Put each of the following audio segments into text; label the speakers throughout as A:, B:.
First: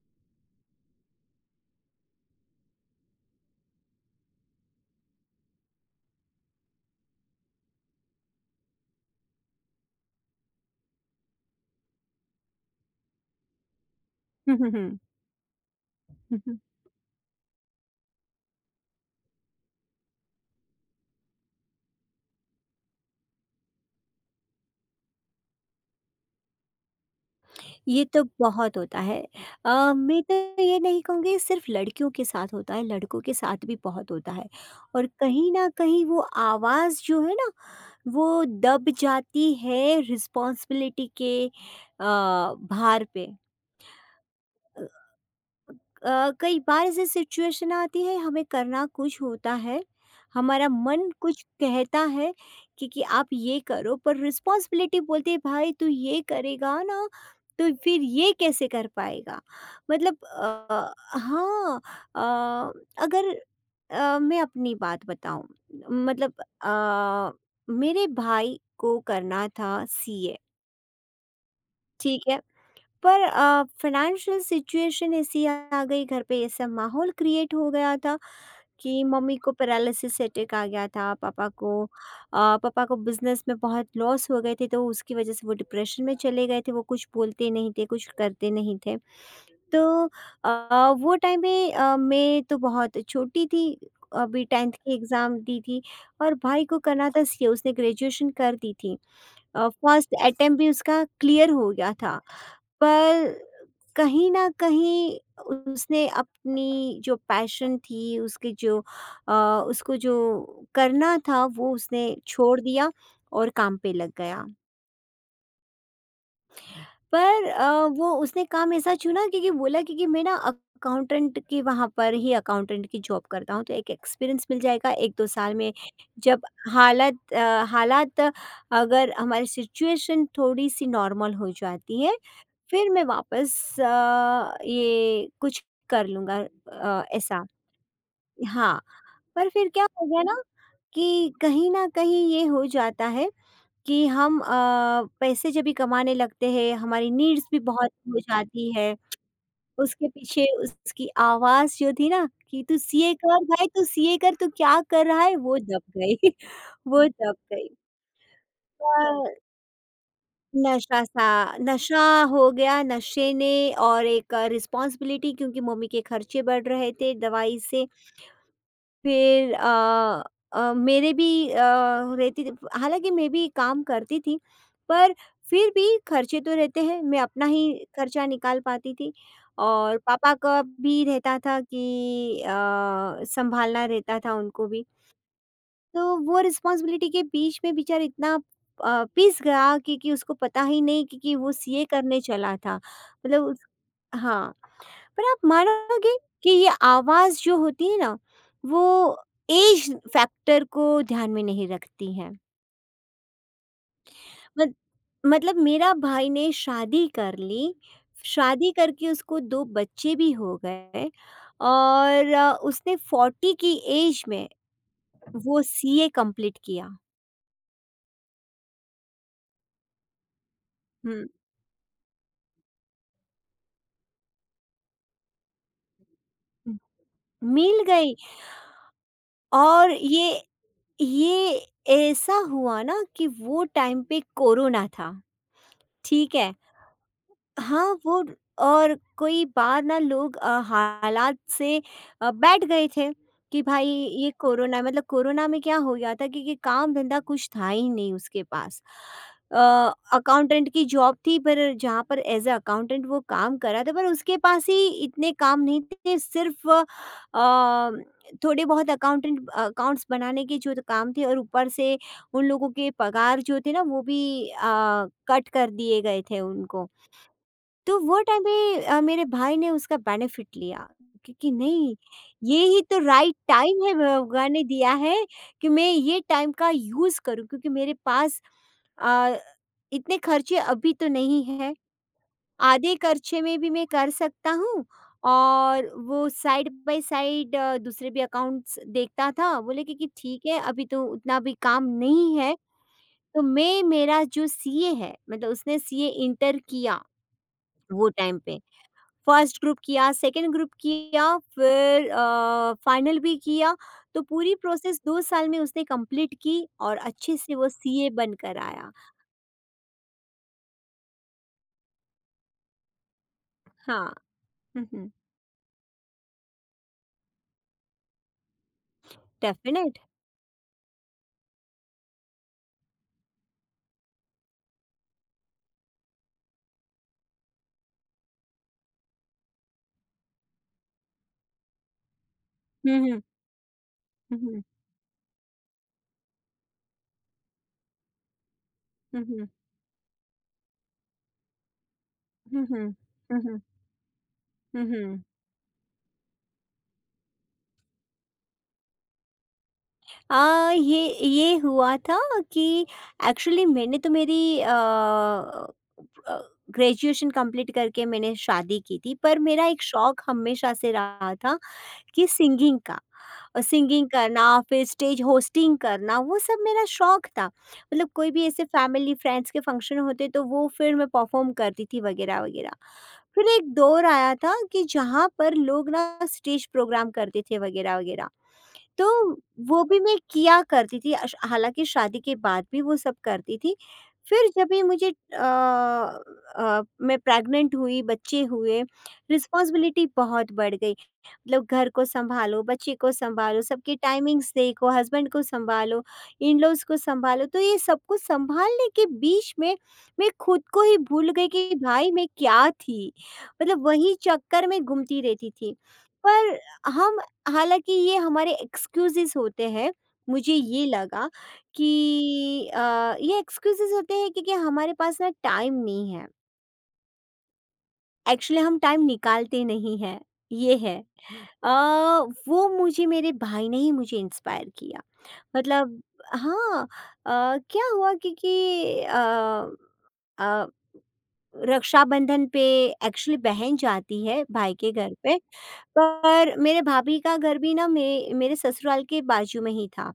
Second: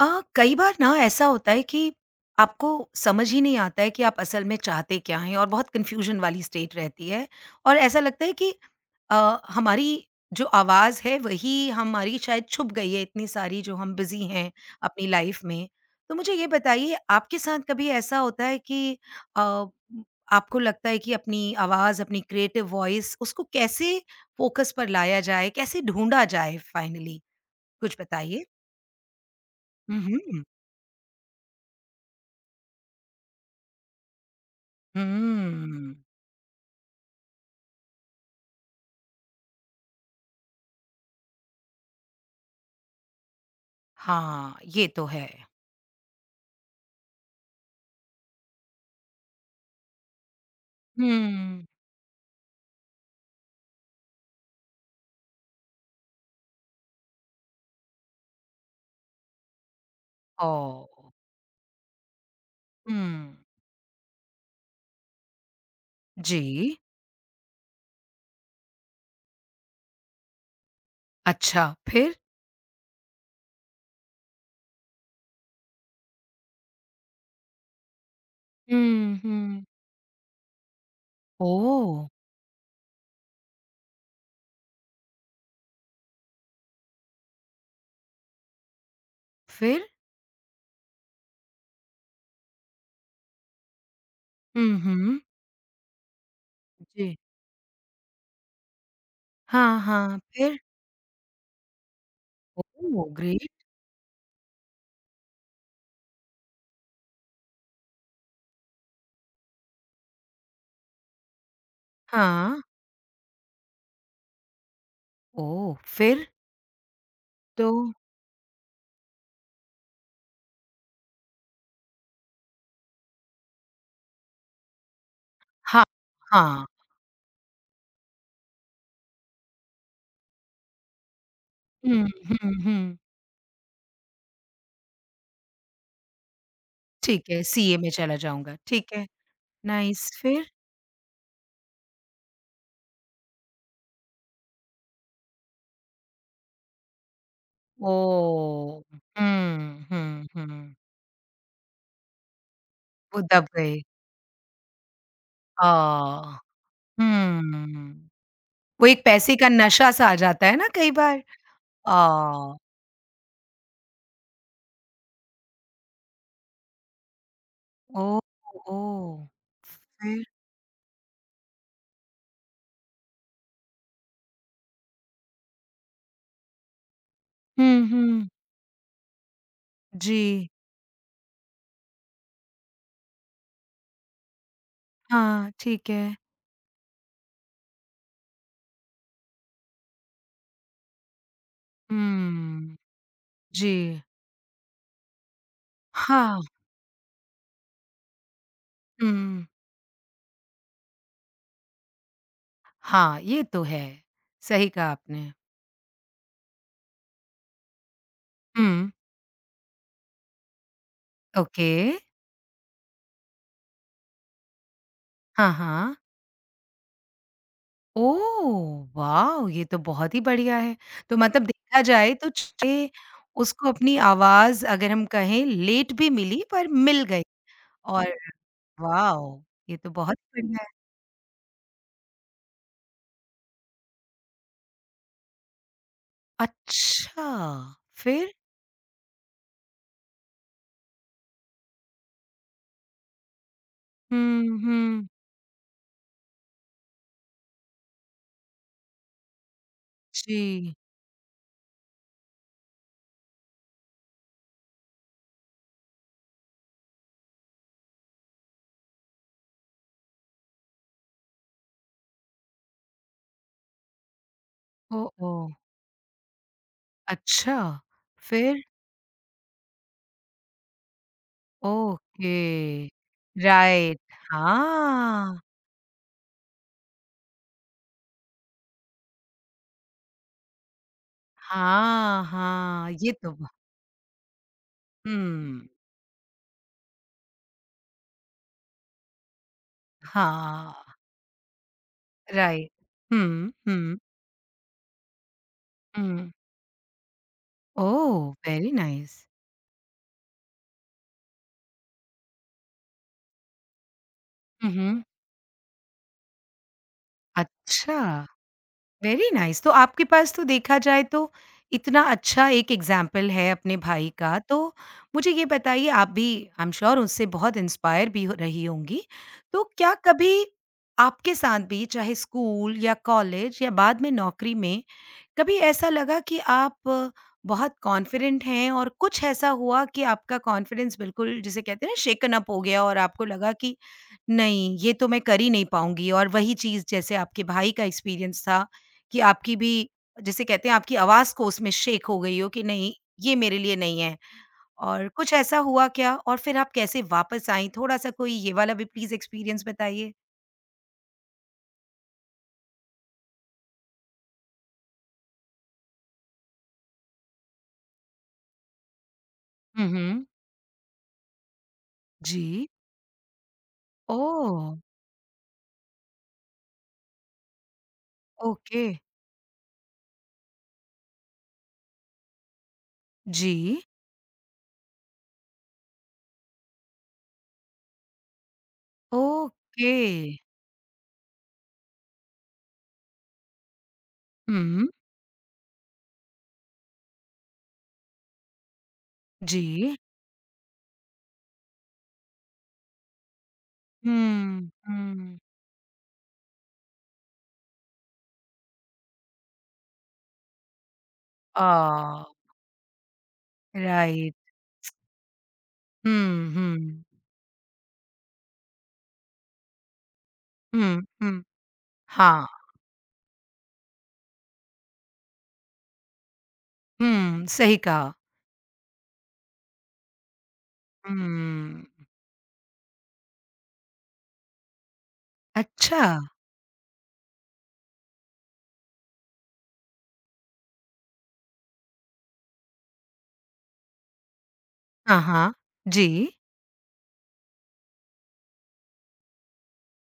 A: कई बार ना ऐसा होता है कि आपको समझ ही नहीं आता है कि आप असल में चाहते क्या हैं और बहुत कन्फ्यूजन वाली स्टेट रहती है और ऐसा लगता है कि हमारी जो आवाज़ है वही हमारी शायद छुप गई है इतनी सारी जो हम बिज़ी हैं
B: हुँ, हुँ, हुँ।
A: अपनी लाइफ में। तो मुझे
B: हुँ,
A: ये
B: हुँ।
A: बताइए आपके साथ कभी ऐसा होता है कि अ, म आपको लगता है कि अपनी आवाज़, अपनी क्रिएटिव वॉइस उसको कैसे फ़ोकस पर लाया जाए, कैसे ढूँढा जाए फाइनली? कुछ
B: ये तो
A: बताइए।
B: बहुत होता है।
A: हुँ,
B: मैं तो
A: हुँ।
B: ये नहीं कहूँगी सिर्फ़ लड़कियों के साथ होता है, लड़कों के साथ भी बहुत होता है।
A: हुँ।
B: और कहीं न कहीं वो आवाज़ जो है ना, वो दब जाती है रिस्पॉन्सिबिलिटी के भार पे।
A: हाँ, ये तो है।
B: कई बार ऐसी सिचुएशन आती है, हमें करना कुछ होता है, हमारा मन कुछ
A: हुँ।
B: कहता है कि आप ये करो, पर रिस्पॉन्सिबिलिटी बोलती है भाई तू ये करेगा ना, तो फिर ये कैसे कर पाएगा। मतलब
A: ओह!
B: हाँ। अ, अगर
A: हुँ।
B: मैं अपनी बात बताऊं, मतलब
A: जी।
B: अ, मेरे भाई को करना था सीए।
A: अच्छा, फिर?
B: ठीक है, पर फ़ाइनेंशियल सिचुएशन ऐसी आ गई, घर पे ऐसा माहौल क्रिएट हो गया था कि
A: हुँ,
B: मम्मी को
A: हुँ।
B: पैरालिसिस अटैक आ गया था। पापा को अ,
A: ओह!
B: पापा को बिजनेस में बहुत लॉस हो गए थे, तो उसकी वजह से वो डिप्रेशन में चले गए थे। वो कुछ बोलते नहीं थे, कुछ करते नहीं थे। तो
A: फिर?
B: वो टाइम पे मैं तो बहुत छोटी थी, अभी टेंथ
A: हुँ,
B: की
A: हुँ।
B: एग्ज़ाम दी थी। और भाई को करना
A: जी।
B: था सीए, उसने ग्रेजुएशन कर दी थी।
A: हाँ,
B: फर्स्ट
A: हाँ,
B: अटेम्प्ट
A: फिर?
B: भी उसका क्लियर हो गया था।
A: ओह!
B: पर
A: ग्रेट।
B: कहीं न कहीं उसने अपनी जो पैशन थी, उसकी जो अ, उसको जो करना था वो उसने छोड़
A: हाँ।
B: दिया और काम पे लग गया।
A: ओह! फिर?
B: पर
A: तो
B: वो उसने काम ऐसा चुना, क्योंकि बोला, क्योंकि मैं ना अकाउंटेंट की, वहाँ पर ही अकाउंटेंट की जॉब करता हूँ, तो एक एक्सपीरियंस मिल जाएगा 1-2 साल में।
A: हाँ,
B: जब
A: हाँ।
B: हालत हालात अगर हमारी सिचुएशन थोड़ी-सी नॉर्मल हो जाती
A: हुँ,
B: है,
A: हुँ,
B: फिर
A: हुँ।
B: मैं वापस ये कुछ कर लूँगा।
A: ठीक है,
B: ऐसा
A: सीए में चला जाऊँगा।
B: हाँ।
A: ठीक है,
B: पर फिर क्या हो
A: नाइस।
B: गया ना
A: फिर?
B: कि कहीं न कहीं ये हो जाता है कि हम पैसे जब भी कमाने लगते हैं, हमारी नीड्स भी बहुत हो जाती
A: ओह!
B: है।
A: हुँ,
B: उसके
A: हुँ,
B: पीछे
A: हुँ।
B: उसकी आवाज़ जो थी ना कि तू सीए
A: वो
B: कर
A: दब
B: भाई,
A: गए।
B: तू सीए कर, तू क्या कर रहा है? वो दब गई।
A: आह!
B: वो दब गई।
A: हुँ। वो एक पैसे का नशा-सा आ जाता है ना कई बार।
B: नशा-सा नशा हो
A: अ,
B: गया, नशे ने। और एक रिस्पॉन्सिबिलिटी, क्योंकि मम्मी के खर्चे बढ़ रहे थे दवाई से।
A: ओह! ओह!
B: फिर
A: फिर?
B: मेरे भी रहती थी। हालाँकि मैं भी काम करती थी, पर फिर भी खर्चे तो रहते हैं, मैं अपना ही
A: हुँ,
B: खर्चा
A: हुँ।
B: निकाल पाती थी। और पापा
A: जी।
B: का भी रहता था कि सँभालना रहता था उनको भी।
A: हाँ, ठीक है।
B: तो वो रिस्पॉन्सिबिलिटी के बीच में बेचारा इतना पिस गया कि उसको पता ही नहीं कि वो सीए करने चला था।
A: हुँ।
B: मतलब उस
A: जी।
B: हाँ। पर आप मानोगे
A: हाँ,
B: कि ये आवाज़ जो होती है ना, वो
A: हुँ।
B: ऐज फैक्टर को ध्यान में नहीं रखती है।
A: हाँ, ये तो है। सही
B: मत
A: कहा आपने।
B: मतलब मेरा भाई ने शादी कर ली, शादी
A: हुँ,
B: करके उसको 2 बच्चे भी हो गए।
A: ओके।
B: और उसने 40 की ऐज में
A: हाँ,
B: वो
A: हाँ।
B: सीए कंप्लीट किया।
A: ओह! वॉव! ये तो बहुत ही बढ़िया है। तो
B: हुँ।
A: मतलब देखा जाए तो छे उसको अपनी आवाज़ अगर हम कहें लेट भी मिली पर मिल गई
B: मिल गई।
A: और वाओ! ये
B: और
A: तो बहुत बढ़िया है।
B: ये ऐसा हुआ ना कि वो टाइम पे कोरोना था, ठीक है?
A: अच्छा,
B: हाँ, वो
A: फिर?
B: और कोई बार ना लोग हालात से बैठ गए थे कि भाई ये
A: हुँ,
B: कोरोना, मतलब
A: हुँ।
B: कोरोना में क्या हो गया था, क्योंकि काम-धंधा कुछ था ही नहीं उसके पास। अ, अकाउंटेंट
A: जी।
B: की जॉब थी, पर जहाँ पर एज़ अ अकाउंटेंट वो काम कर रहा था, पर उसके पास ही इतने काम नहीं थे। सिर्फ़ थोड़े बहुत अकाउंटेंट अकाउंट्स बनाने के जो काम थे। और ऊपर से उन लोगों के पगार जो थे ना वो भी
A: ओह!
B: कट
A: ओह!
B: कर दिए गए थे उनको।
A: अच्छा,
B: तो वो टाइम
A: फिर?
B: पे मेरे भाई ने उसका बेनिफिट लिया, क्योंकि नहीं
A: ओके,
B: ये ही तो राइट टाइम है,
A: राइट।
B: भगवान ने दिया है
A: हाँ,
B: कि मैं ये टाइम का यूज़ करूं, क्योंकि मेरे पास अ, इतने खर्चे अभी तो नहीं है,
A: हाँ, हाँ,
B: आधे
A: ये तो
B: खर्चे
A: ब
B: में भी मैं कर सकता हूँ।
A: हुँ,
B: और वो साइड बाय साइड दूसरे भी अकाउंट्स देखता था। बोले कि ठीक है, अभी
A: हाँ,
B: तो उतना भी काम नहीं है।
A: राइट।
B: तो
A: हुँ,
B: मैं,
A: हुँ,
B: मेरा जो सीए है, मतलब उसने सीए
A: हुँ।
B: इंटर किया। वो
A: ओह!
B: टाइम पे
A: वेरी नाइस।
B: फर्स्ट ग्रुप किया, सेकंड ग्रुप किया, फिर फाइनल भी किया। तो पूरी
A: हुँ,
B: प्रोसेस
A: हुँ।
B: 2 साल में उसने कंप्लीट की और अच्छे से वो
A: अच्छा।
B: सीए बनकर आया।
A: वेरी नाइस तो आपके पास तो देखा जाए तो इतना अच्छा एक एग्जाम्पल है अपने
B: हाँ,
A: भाई का तो
B: हुँ, हुँ,
A: मुझे ये बताइए आप भी आई एम श्योर उससे बहुत इंस्पायर भी रही होंगी तो क्या
B: डेफिनेट।
A: कभी आपके साथ भी चाहे स्कूल या कॉलेज या बाद में नौकरी में कभी ऐसा लगा कि आप बहुत कॉन्फिडेंट हैं और कुछ ऐसा हुआ कि आपका कॉन्फिडेंस बिल्कुल जिसे कहते हैं ना शेकन अप हो गया
B: हुँ,
A: और
B: हुँ,
A: आपको लगा कि
B: हुँ, हुँ,
A: नहीं, ये तो मैं कर ही नहीं पाऊँगी और वही चीज़ जैसे आपके भाई का एक्सपीरियंस था कि
B: हुँ, हुँ,
A: आपकी भी जिसे कहते हैं आपकी आवाज़ कोस में शेक हो गई हो कि
B: हुँ, हुँ,
A: नहीं, ये
B: हुँ,
A: मेरे
B: हुँ,
A: लिए नहीं है
B: हुँ,
A: और
B: हुँ।
A: कुछ ऐसा हुआ क्या? और फिर आप कैसे वापस आईं? थोड़ा-सा कोई ये वाला भी प्लीज़ एक्सपीरियंस बताइए?
B: अ, ये ये हुआ था कि एक्चुअली मैंने तो मेरी ग्रेजुएशन कंप्लीट करके मैंने शादी की थी, पर मेरा एक
A: हुँ,
B: शौक
A: हुँ।
B: हमेशा से रहा था कि
A: जी।
B: सिंगिंग का। सिंगिंग करना,
A: ओह!
B: फिर स्टेज होस्टिंग करना, वो सब मेरा शौक था। मतलब कोई भी ऐसे
A: ओके।
B: फैमिली फ्रेंड्स के फंक्शन होते तो वो फिर मैं परफॉर्म करती थी वगैरह वगैरह। फिर एक
A: जी।
B: दौर आया था कि जहाँ पर लोग ना स्टेज प्रोग्राम करते थे वगैरह वगैरह, तो वो
A: ओके।
B: भी मैं किया करती थी। हालांकि शादी के बाद भी वो सब करती थी। फिर जब भी
A: हुँ।
B: मुझे मैं प्रेग्नेंट हुई, बच्चे हुए,
A: जी।
B: रिस्पॉन्सिबिलिटी बहुत बढ़ गई। मतलब घर को सँभालो, बच्चे को सँभालो, सबकी टाइमिंग्स
A: हुँ,
B: देखो, हस्बैंड
A: हुँ।
B: को सँभालो, इन-लॉज़ को सँभालो, तो ये सब कुछ सँभालने के बीच में मैं खुद को ही भूल गई कि भाई
A: आह!
B: मैं क्या थी? मतलब वही
A: राइट।
B: चक्कर में घूमती रहती थी।
A: हुँ,
B: पर
A: हुँ।
B: हम हालाँकि ये हमारे एक्सक्यूज़ेज़ होते हैं, मुझे ये
A: हुँ,
B: लगा
A: हुँ। हाँ।
B: कि ये एक्सक्यूज़ेज़ होते हैं क्योंकि हमारे पास ना टाइम नहीं है।
A: हुँ, सही कहा।
B: एक्चुअली हम टाइम निकालते नहीं हैं, ये है। अ,
A: हुँ।
B: वो मुझे मेरे भाई ने ही मुझे इंस्पायर किया। मतलब
A: अच्छा।
B: हाँ। अ, क्या हुआ, क्योंकि अ, रक्षाबंधन पे एक्चुअली बहन जाती है भाई के घर
A: हाँ,
B: पे।
A: हाँ। जी,
B: पर मेरे भाभी का घर भी ना मे मेरे ससुराल के बाजू में ही था,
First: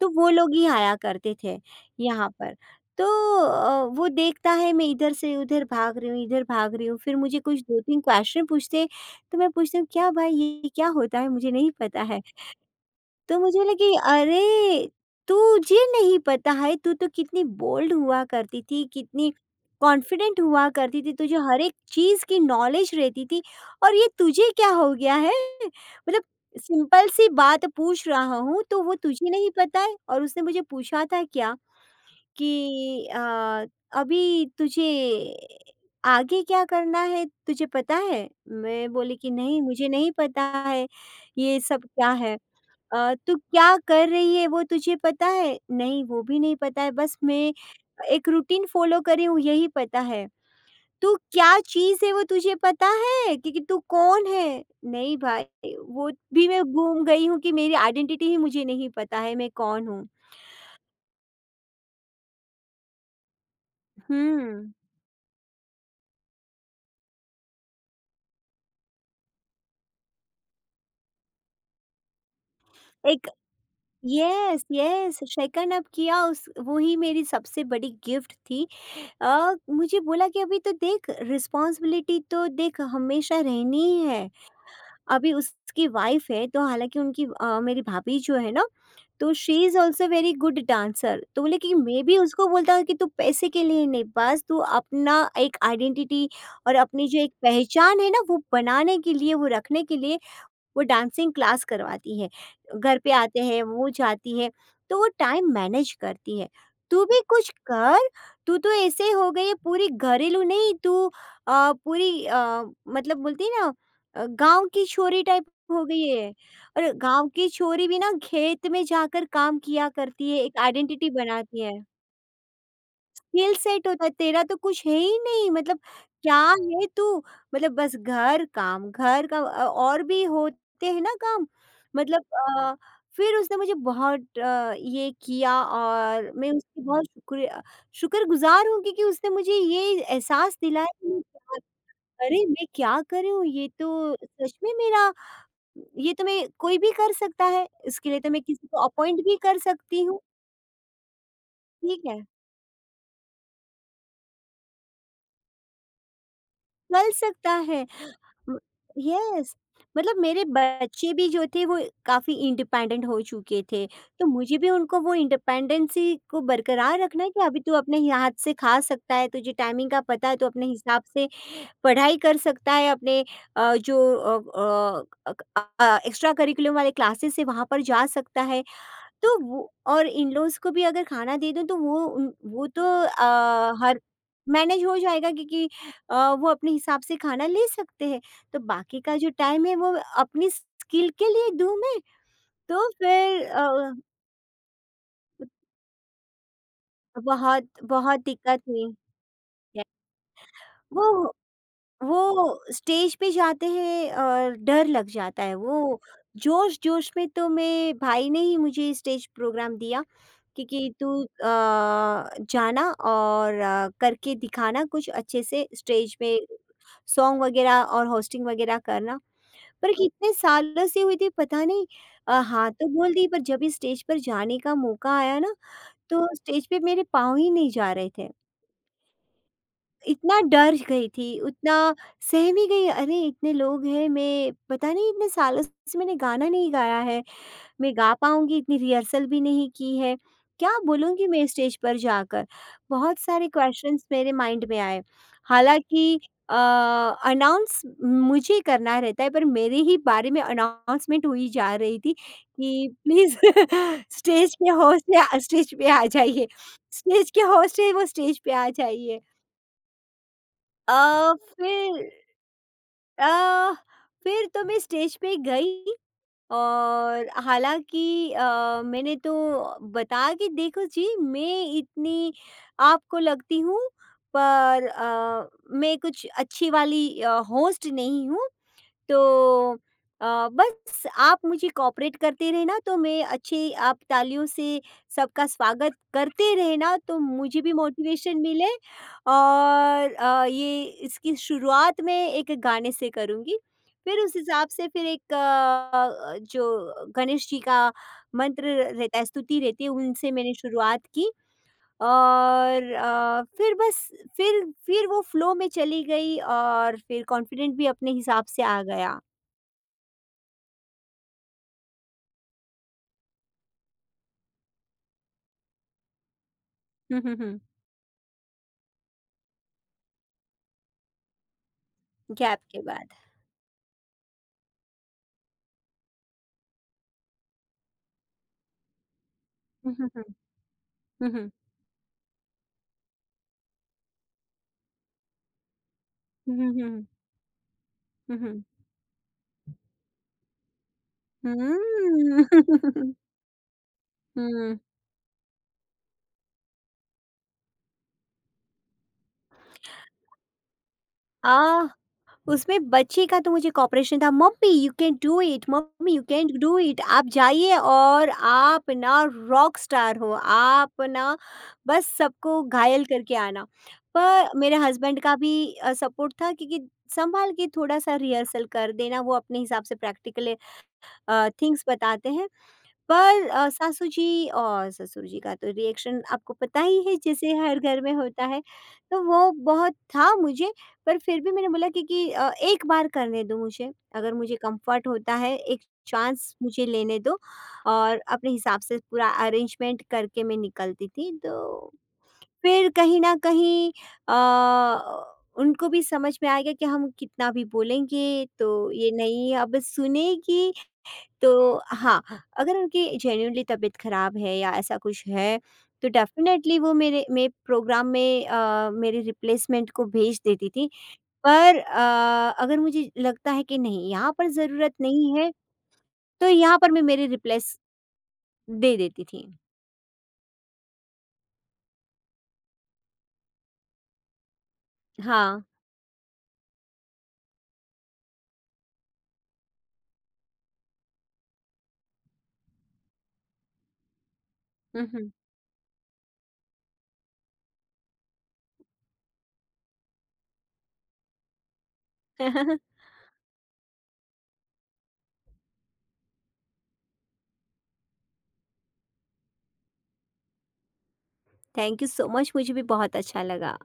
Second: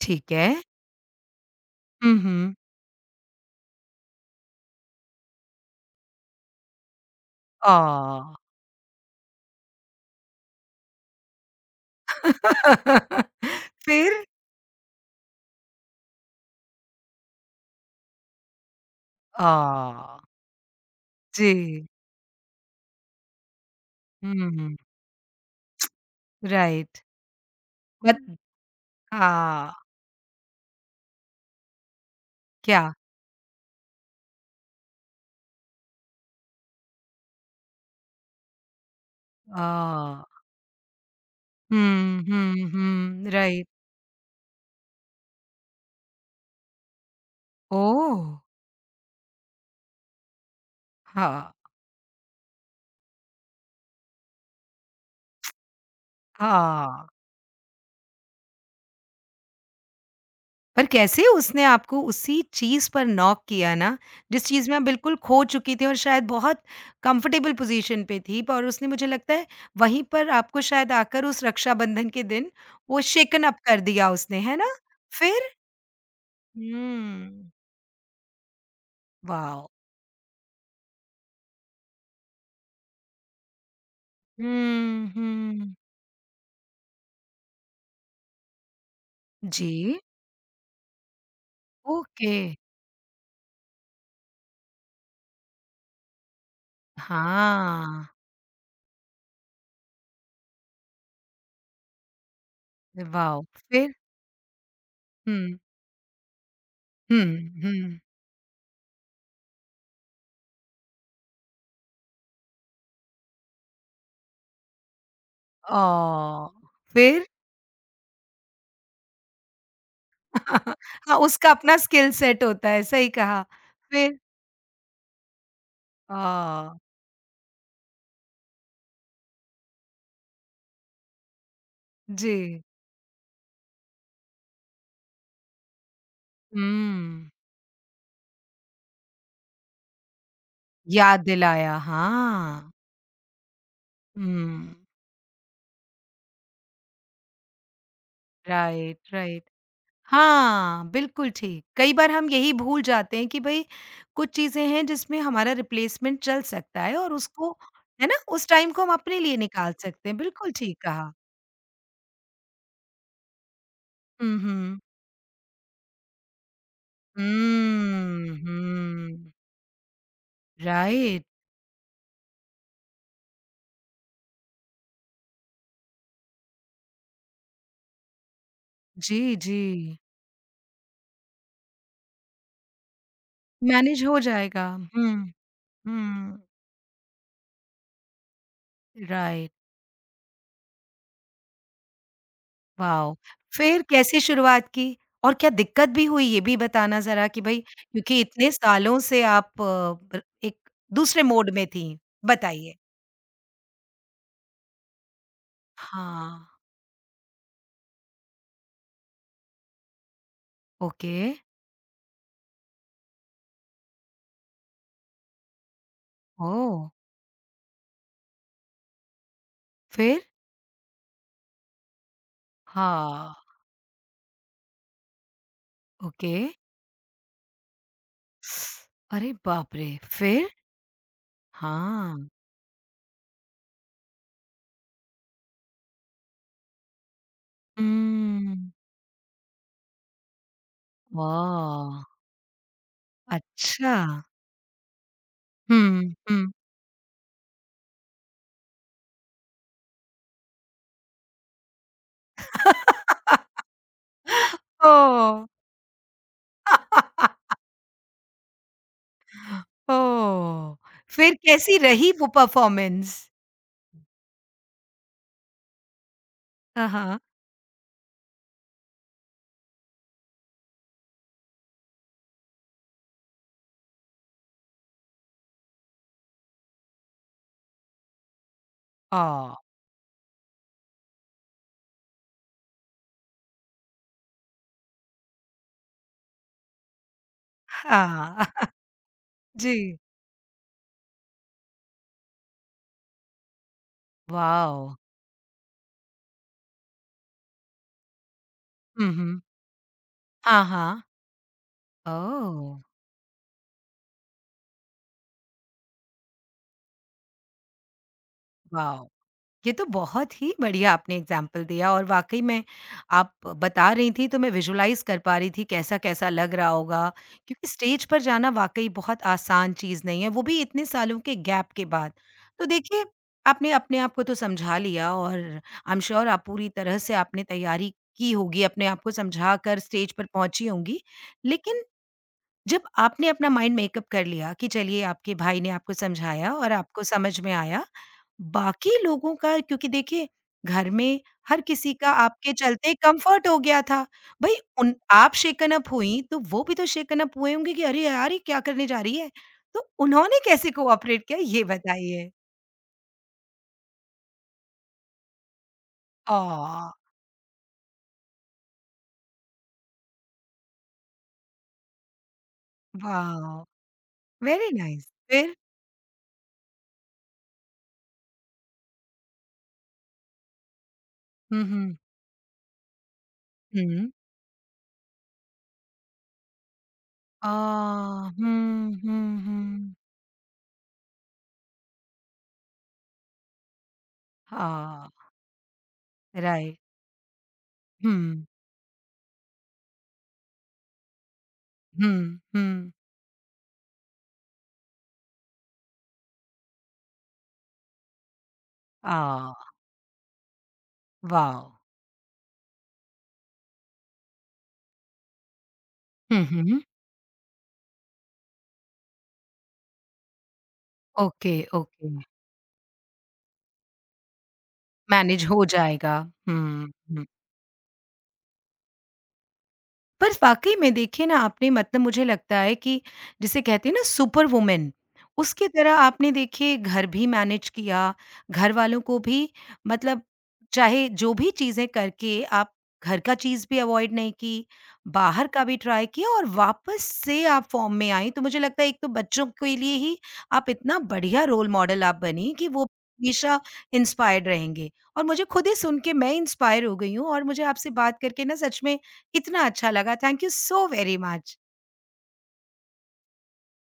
B: तो वो
A: ठीक है।
B: लोग ही आया करते थे
A: हुँ,
B: यहाँ पर।
A: हुँ।
B: तो वो देखता है, मैं इधर से उधर भाग रही हूँ, इधर भाग रही हूँ, फिर मुझे कुछ 2-3
A: आह!
B: क्वेश्चन पूछते, तो मैं पूछती हूँ, "क्या भाई ये क्या होता है? मुझे नहीं पता है।" तो मुझे लगी
A: फिर?
B: अरे! तुझे नहीं पता है, तू तो कितनी बोल्ड हुआ करती थी, कितनी
A: आह!
B: कॉन्फिडेंट हुआ करती थी, तुझे हर एक
A: जी।
B: चीज़ की नॉलेज रहती थी और ये तुझे क्या
A: हुँ,
B: हो गया है? मतलब
A: राइट।
B: सिंपल सी बात पूछ
A: बत
B: रहा हूँ, तो वो तुझे नहीं
A: हाँ,
B: पता है? और उसने मुझे पूछा था क्या
A: क्या?
B: कि अभी तुझे आगे क्या करना है, तुझे पता है? मैं बोली कि नहीं, मुझे नहीं
A: आह!
B: पता है, ये सब क्या
A: हुँ,
B: है।
A: हुँ, हुँ,
B: "तू
A: राइट।
B: क्या कर रही है वो तुझे पता है?" "नहीं, वो भी नहीं पता है, बस मैं
A: ओह!
B: एक रूटीन फ़ॉलो कर रही हूँ, यही पता है।" "तू
A: हाँ,
B: क्या चीज़ है वो तुझे पता है? कि तू कौन है?" "नहीं भाई, वो भी मैं गुम
A: हाँ।
B: गई हूँ, कि मेरी आइडेंटिटी ही मुझे नहीं पता है, मैं कौन हूँ।"
A: पर कैसे उसने आपको उसी चीज़ पर नॉक किया ना, जिस चीज़
B: हुँ,
A: में आप बिल्कुल खो चुकी थी और शायद बहुत कंफर्टेबल पोज़ीशन पे थी और उसने मुझे लगता है वहीं पर आपको शायद आकर उस रक्षाबंधन के दिन वो
B: एक
A: शेकन अप कर दिया उसने, है
B: यस,
A: ना?
B: यस
A: फिर?
B: शेकन अप किया उस, वो ही मेरी
A: हुँ।
B: सबसे बड़ी गिफ्ट थी।
A: वॉव!
B: मुझे बोला कि, "अभी तो देख, रिस्पॉन्सिबिलिटी तो देख हमेशा रहनी ही है।"
A: हुँ,
B: अभी
A: हुँ।
B: उसकी वाइफ है, तो हालाँकि उनकी मेरी भाभी जो है ना, तो शी इज़
A: जी,
B: ऑल्सो वेरी गुड डांसर। तो बोले कि मैं भी
A: ओके।
B: उसको बोलता कि तू पैसे के लिए नहीं, बस तू अपना एक आइडेंटिटी और अपनी जो एक पहचान
A: हाँ,
B: है ना, वो बनाने के लिए, वो रखने के लिए वो डांसिंग क्लास करवाती है। घर पे आते
A: वाओ!
B: हैं, वो
A: फिर?
B: जाती है, तो वो टाइम
A: हुँ,
B: मैनेज करती है। तू भी
A: हुँ,
B: कुछ
A: हुँ।
B: कर, तू तो ऐसे हो गई है पूरी घरेलू, नहीं तू पूरी मतलब बोलती है ना गाँव की छोरी टाइप हो गई है।
A: ओह!
B: और
A: फिर?
B: गाँव की छोरी भी ना खेत में जाकर काम किया करती है, एक आइडेंटिटी
A: हाँ, उसका
B: बनाती
A: अपना
B: है।
A: स्किल सेट होता है, सही कहा।
B: खेल सेट होता है,
A: फिर
B: तेरा तो कुछ है ही नहीं। मतलब क्या
A: अ,
B: है तू? मतलब बस घर, काम और भी होते हैं ना काम, मतलब
A: जी।
B: फिर उसने मुझे बहुत ये किया और मैं उसकी बहुत
A: हुँ,
B: शुक्रिया शुक्रगुज़ार हूँ, क्योंकि उसने मुझे ये एहसास दिलाया कि मैं
A: याद दिलाया,
B: क्या, अरे! मैं
A: हाँ।
B: क्या कर रही हूँ? ये तो सच में
A: हुँ,
B: मेरा, ये तो मैं कोई भी कर सकता है, इसके लिए तो मैं किसी को
A: राइट,
B: अपॉइंट भी
A: राइट।
B: कर सकती हूँ,
A: हाँ, बिल्कुल ठीक। कई
B: ठीक
A: बार
B: है।
A: हम यही भूल जाते हैं कि भई कुछ चीज़ें हैं जिसमें हमारा रिप्लेसमेंट चल सकता है
B: चल
A: और उसको
B: सकता है।
A: है ना? उस
B: म
A: टाइम को हम अपने लिए
B: यस,
A: निकाल सकते
B: मतलब
A: हैं,
B: मेरे
A: बिल्कुल ठीक कहा।
B: बच्चे भी जो थे वो काफ़ी इंडिपेंडेंट हो चुके थे, तो
A: हुँ,
B: मुझे भी
A: हुँ।
B: उनको वो इंडिपेंडेंसी को बरकरार रखना है कि अभी तू अपने ही
A: हुँ,
B: हाथ से खा सकता है,
A: हुँ।
B: तुझे टाइमिंग का पता है, तू अपने हिसाब
A: राइट।
B: से पढ़ाई कर सकता है, अपने अ, जो अ अ, अ, एक्स्ट्रा करिकुलम वाले क्लासेस है वहाँ पर जा सकता है।
A: जी,
B: तो
A: जी।
B: वो, और इन-लॉज़ को भी अगर खाना दे दूँ तो वो उन वो तो हर
A: मैनेज हो जाएगा।
B: मैनेज हो
A: हुँ।
B: जाएगा, क्योंकि
A: हुँ,
B: वो अपने हिसाब से खाना ले सकते हैं। तो बाकी का जो
A: राइट,
B: टाइम है वो अपनी स्किल के लिए दूँ मैं, तो
A: वॉव!
B: फिर
A: फिर कैसे शुरुआत की? और क्या दिक्कत भी हुई ये भी बताना ज़रा कि भई
B: बहुत बहुत
A: क्योंकि इतने
B: दिक्कत हुई
A: सालों से आप अ,
B: है।
A: ब एक
B: वो
A: दूसरे मोड में थीं,
B: वो
A: बताइए?
B: स्टेज पे जाते हैं और डर लग जाता है। वो
A: हाँ,
B: जोश-जोश में तो मैं, भाई ने ही मुझे स्टेज प्रोग्राम दिया कि तू
A: ओके,
B: जाना और करके दिखाना कुछ अच्छे से स्टेज पे,
A: ओह!
B: सॉन्ग वगैरह और होस्टिंग वगैरह करना। पर
A: फिर?
B: कितने सालों से हुई थी पता नहीं। हाँ, तो बोल दी,
A: हाँ,
B: पर जब भी स्टेज पर जाने का मौका आया ना, तो
A: ओके।
B: स्टेज पे मेरे पाँव ही नहीं जा रहे थे।
A: अरे बाप रे!
B: इतना
A: फिर?
B: डर गई थी, उतना
A: हाँ,
B: सहमी गई। अरे! इतने लोग हैं, मैं पता नहीं, इतने सालों से मैंने गाना नहीं गाया है, मैं गा
A: हुँ,
B: पाऊँगी? इतनी रिहर्सल भी नहीं की है, क्या बोलूँगी मैं स्टेज पर
A: वाह!
B: जाकर? बहुत सारे
A: अच्छा,
B: क्वेश्चंस मेरे माइंड में आए।
A: हुँ,
B: हालाँकि
A: हुँ,
B: अ, अनाउंस मुझे करना रहता है, पर मेरे ही बारे में अनाउंसमेंट हुई जा रही थी कि प्लीज़ स्टेज के होस्ट या
A: ओह!
B: स्टेज पे आ जाइए, स्टेज के होस्ट हैं वो स्टेज पे आ जाइए।
A: ओह!
B: अ,
A: फिर कैसी
B: फिर
A: रही वो परफ़ॉर्मेंस?
B: अ, फिर तो मैं स्टेज पे गई
A: हाँ, हाँ।
B: और हालाँकि मैंने तो बताया कि देखो जी, मैं इतनी आपको लगती हूँ पर मैं कुछ अच्छी वाली होस्ट नहीं हूँ, तो
A: ओह!
B: बस आप मुझे कोऑपरेट करते रहना, तो मैं अच्छी, आप तालियों से सबका स्वागत करते रहना, तो मुझे भी मोटिवेशन
A: हाँ।
B: मिले।
A: जी।
B: और ये इसकी शुरुआत मैं एक गाने से करूँगी। फिर उस हिसाब से
A: वॉव!
B: फिर एक जो गणेश जी का मंत्र
A: हुँ,
B: रहता है,
A: हुँ।
B: स्तुति रहती है उनसे मैंने
A: हाँ, हाँ।
B: शुरुआत की।
A: ओह!
B: और फिर बस, फिर वो फ्लो में चली गई और फिर कॉन्फिडेंट भी अपने हिसाब से आ
A: वॉव!
B: गया।
A: ये तो बहुत ही बढ़िया आपने एग्जाम्पल दिया और वाक़ई में आप बता रही थीं, तो मैं विजुलाइज़ कर पा रही थी कैसा-कैसा लग रहा होगा।
B: हुँ, हुँ, हुँ।
A: क्योंकि स्टेज पर जाना वाक़ई बहुत आसान चीज़ नहीं है, वो भी इतने सालों के गैप के बाद।
B: गैप
A: तो
B: के
A: देखिए,
B: बाद।
A: आपने अपने आप को तो समझा लिया और आई एम श्योर आप पूरी तरह से आपने तैयारी की होगी, अपने आप को समझा कर
B: हुँ, हुँ,
A: स्टेज
B: हुँ।
A: पर पहुँची होंगी।
B: हुँ, हुँ।
A: लेकिन जब आपने अपना माइंड मेकअप कर लिया कि चलिए आपके भाई ने आपको समझाया
B: हुँ, हुँ,
A: और आपको
B: हुँ,
A: समझ में आया,
B: हुँ, हुँ।
A: बाकी लोगों का क्योंकि देखिए घर में हर किसी का आपके चलते
B: हुँ।
A: कम्फर्ट हो गया था। भई
B: हुँ।
A: उन आप शेकन अप हुईं तो वो भी तो शेकन अप हुए होंगे कि अरे यार! ये क्या करने जा रही है? तो उन्होंने कैसे कोऑपरेट किया ये
B: आह!
A: बताइए?
B: उसमें बच्चे का तो मुझे कॉपरेशन था, "mummy you can do it, mummy you can do
A: ah!
B: It." आप जाइए और आप ना रॉक स्टार हो, आप ना बस सबको घायल करके
A: वाओ!
B: आना। पर
A: वेरी
B: मेरे
A: नाइस
B: हस्बैंड का भी
A: फिर?
B: सपोर्ट था क्योंकि संभाल के थोड़ा-सा रिहर्सल कर देना, वो अपने हिसाब से प्रैक्टिकल
A: हुँ,
B: थिंग्स
A: हुँ।
B: बताते हैं। पर सासू
A: हुँ।
B: जी और ससुर जी का तो रिएक्शन आपको पता ही है, जैसे हर घर में
A: आह!
B: होता है,
A: हुँ, हुँ,
B: तो वो बहुत
A: हुँ।
B: था मुझे, पर फिर भी मैंने बोला कि एक बार करने दो मुझे, अगर मुझे कम्फ़र्ट
A: हाँ,
B: होता है, एक चांस
A: राइट।
B: मुझे लेने दो। और
A: हुँ।
B: अपने हिसाब से पूरा अरेंजमेंट करके मैं निकलती थी। तो
A: हुँ,
B: फिर
A: हुँ।
B: कहीं न कहीं अ, उनको भी समझ में आ गया कि हम कितना भी बोलेंगे तो ये नहीं
A: आह!
B: अब सुनेगी।
A: वाओ!
B: तो हाँ, अगर उनकी जेन्युइनली तबीयत खराब है या ऐसा कुछ है, तो
A: हुँ,
B: डेफ़िनेटली
A: हुँ।
B: वो मेरे, मैं प्रोग्राम में मेरे रिप्लेसमेंट को भेज देती थी।
A: ओके,
B: पर
A: ओके।
B: अगर मुझे लगता है कि नहीं, यहाँ पर ज़रूरत नहीं
A: मैनेज
B: है,
A: हो जाएगा।
B: तो यहाँ
A: हुँ,
B: पर मैं
A: हुँ।
B: मेरे रिप्लेस दे देती थी।
A: पर वाक़ई में देखिए ना आपने मतलब मुझे लगता है कि जिसे कहते हैं ना सुपर वुमन,
B: हाँ।
A: उसकी तरह आपने देखिए घर भी मैनेज किया, घरवालों को भी मतलब चाहे जो भी चीज़ें करके आप घर का चीज़ भी अवॉइड नहीं की,
B: हुँ, हुँ।
A: बाहर का भी ट्राई किया और वापस से आप फ़ॉर्म में आई। तो मुझे लगता है एक तो बच्चों के लिए ही आप इतना बढ़िया रोल मॉडल आप बनी कि वो हमेशा इंस्पायर्ड रहेंगे और मुझे खुद ही सुन के मैं इंस्पायर हो गई हूँ और मुझे आपसे बात करके ना सच में इतना अच्छा लगा। Thank you so very much.
B: Thank you so much. मुझे भी बहुत अच्छा लगा।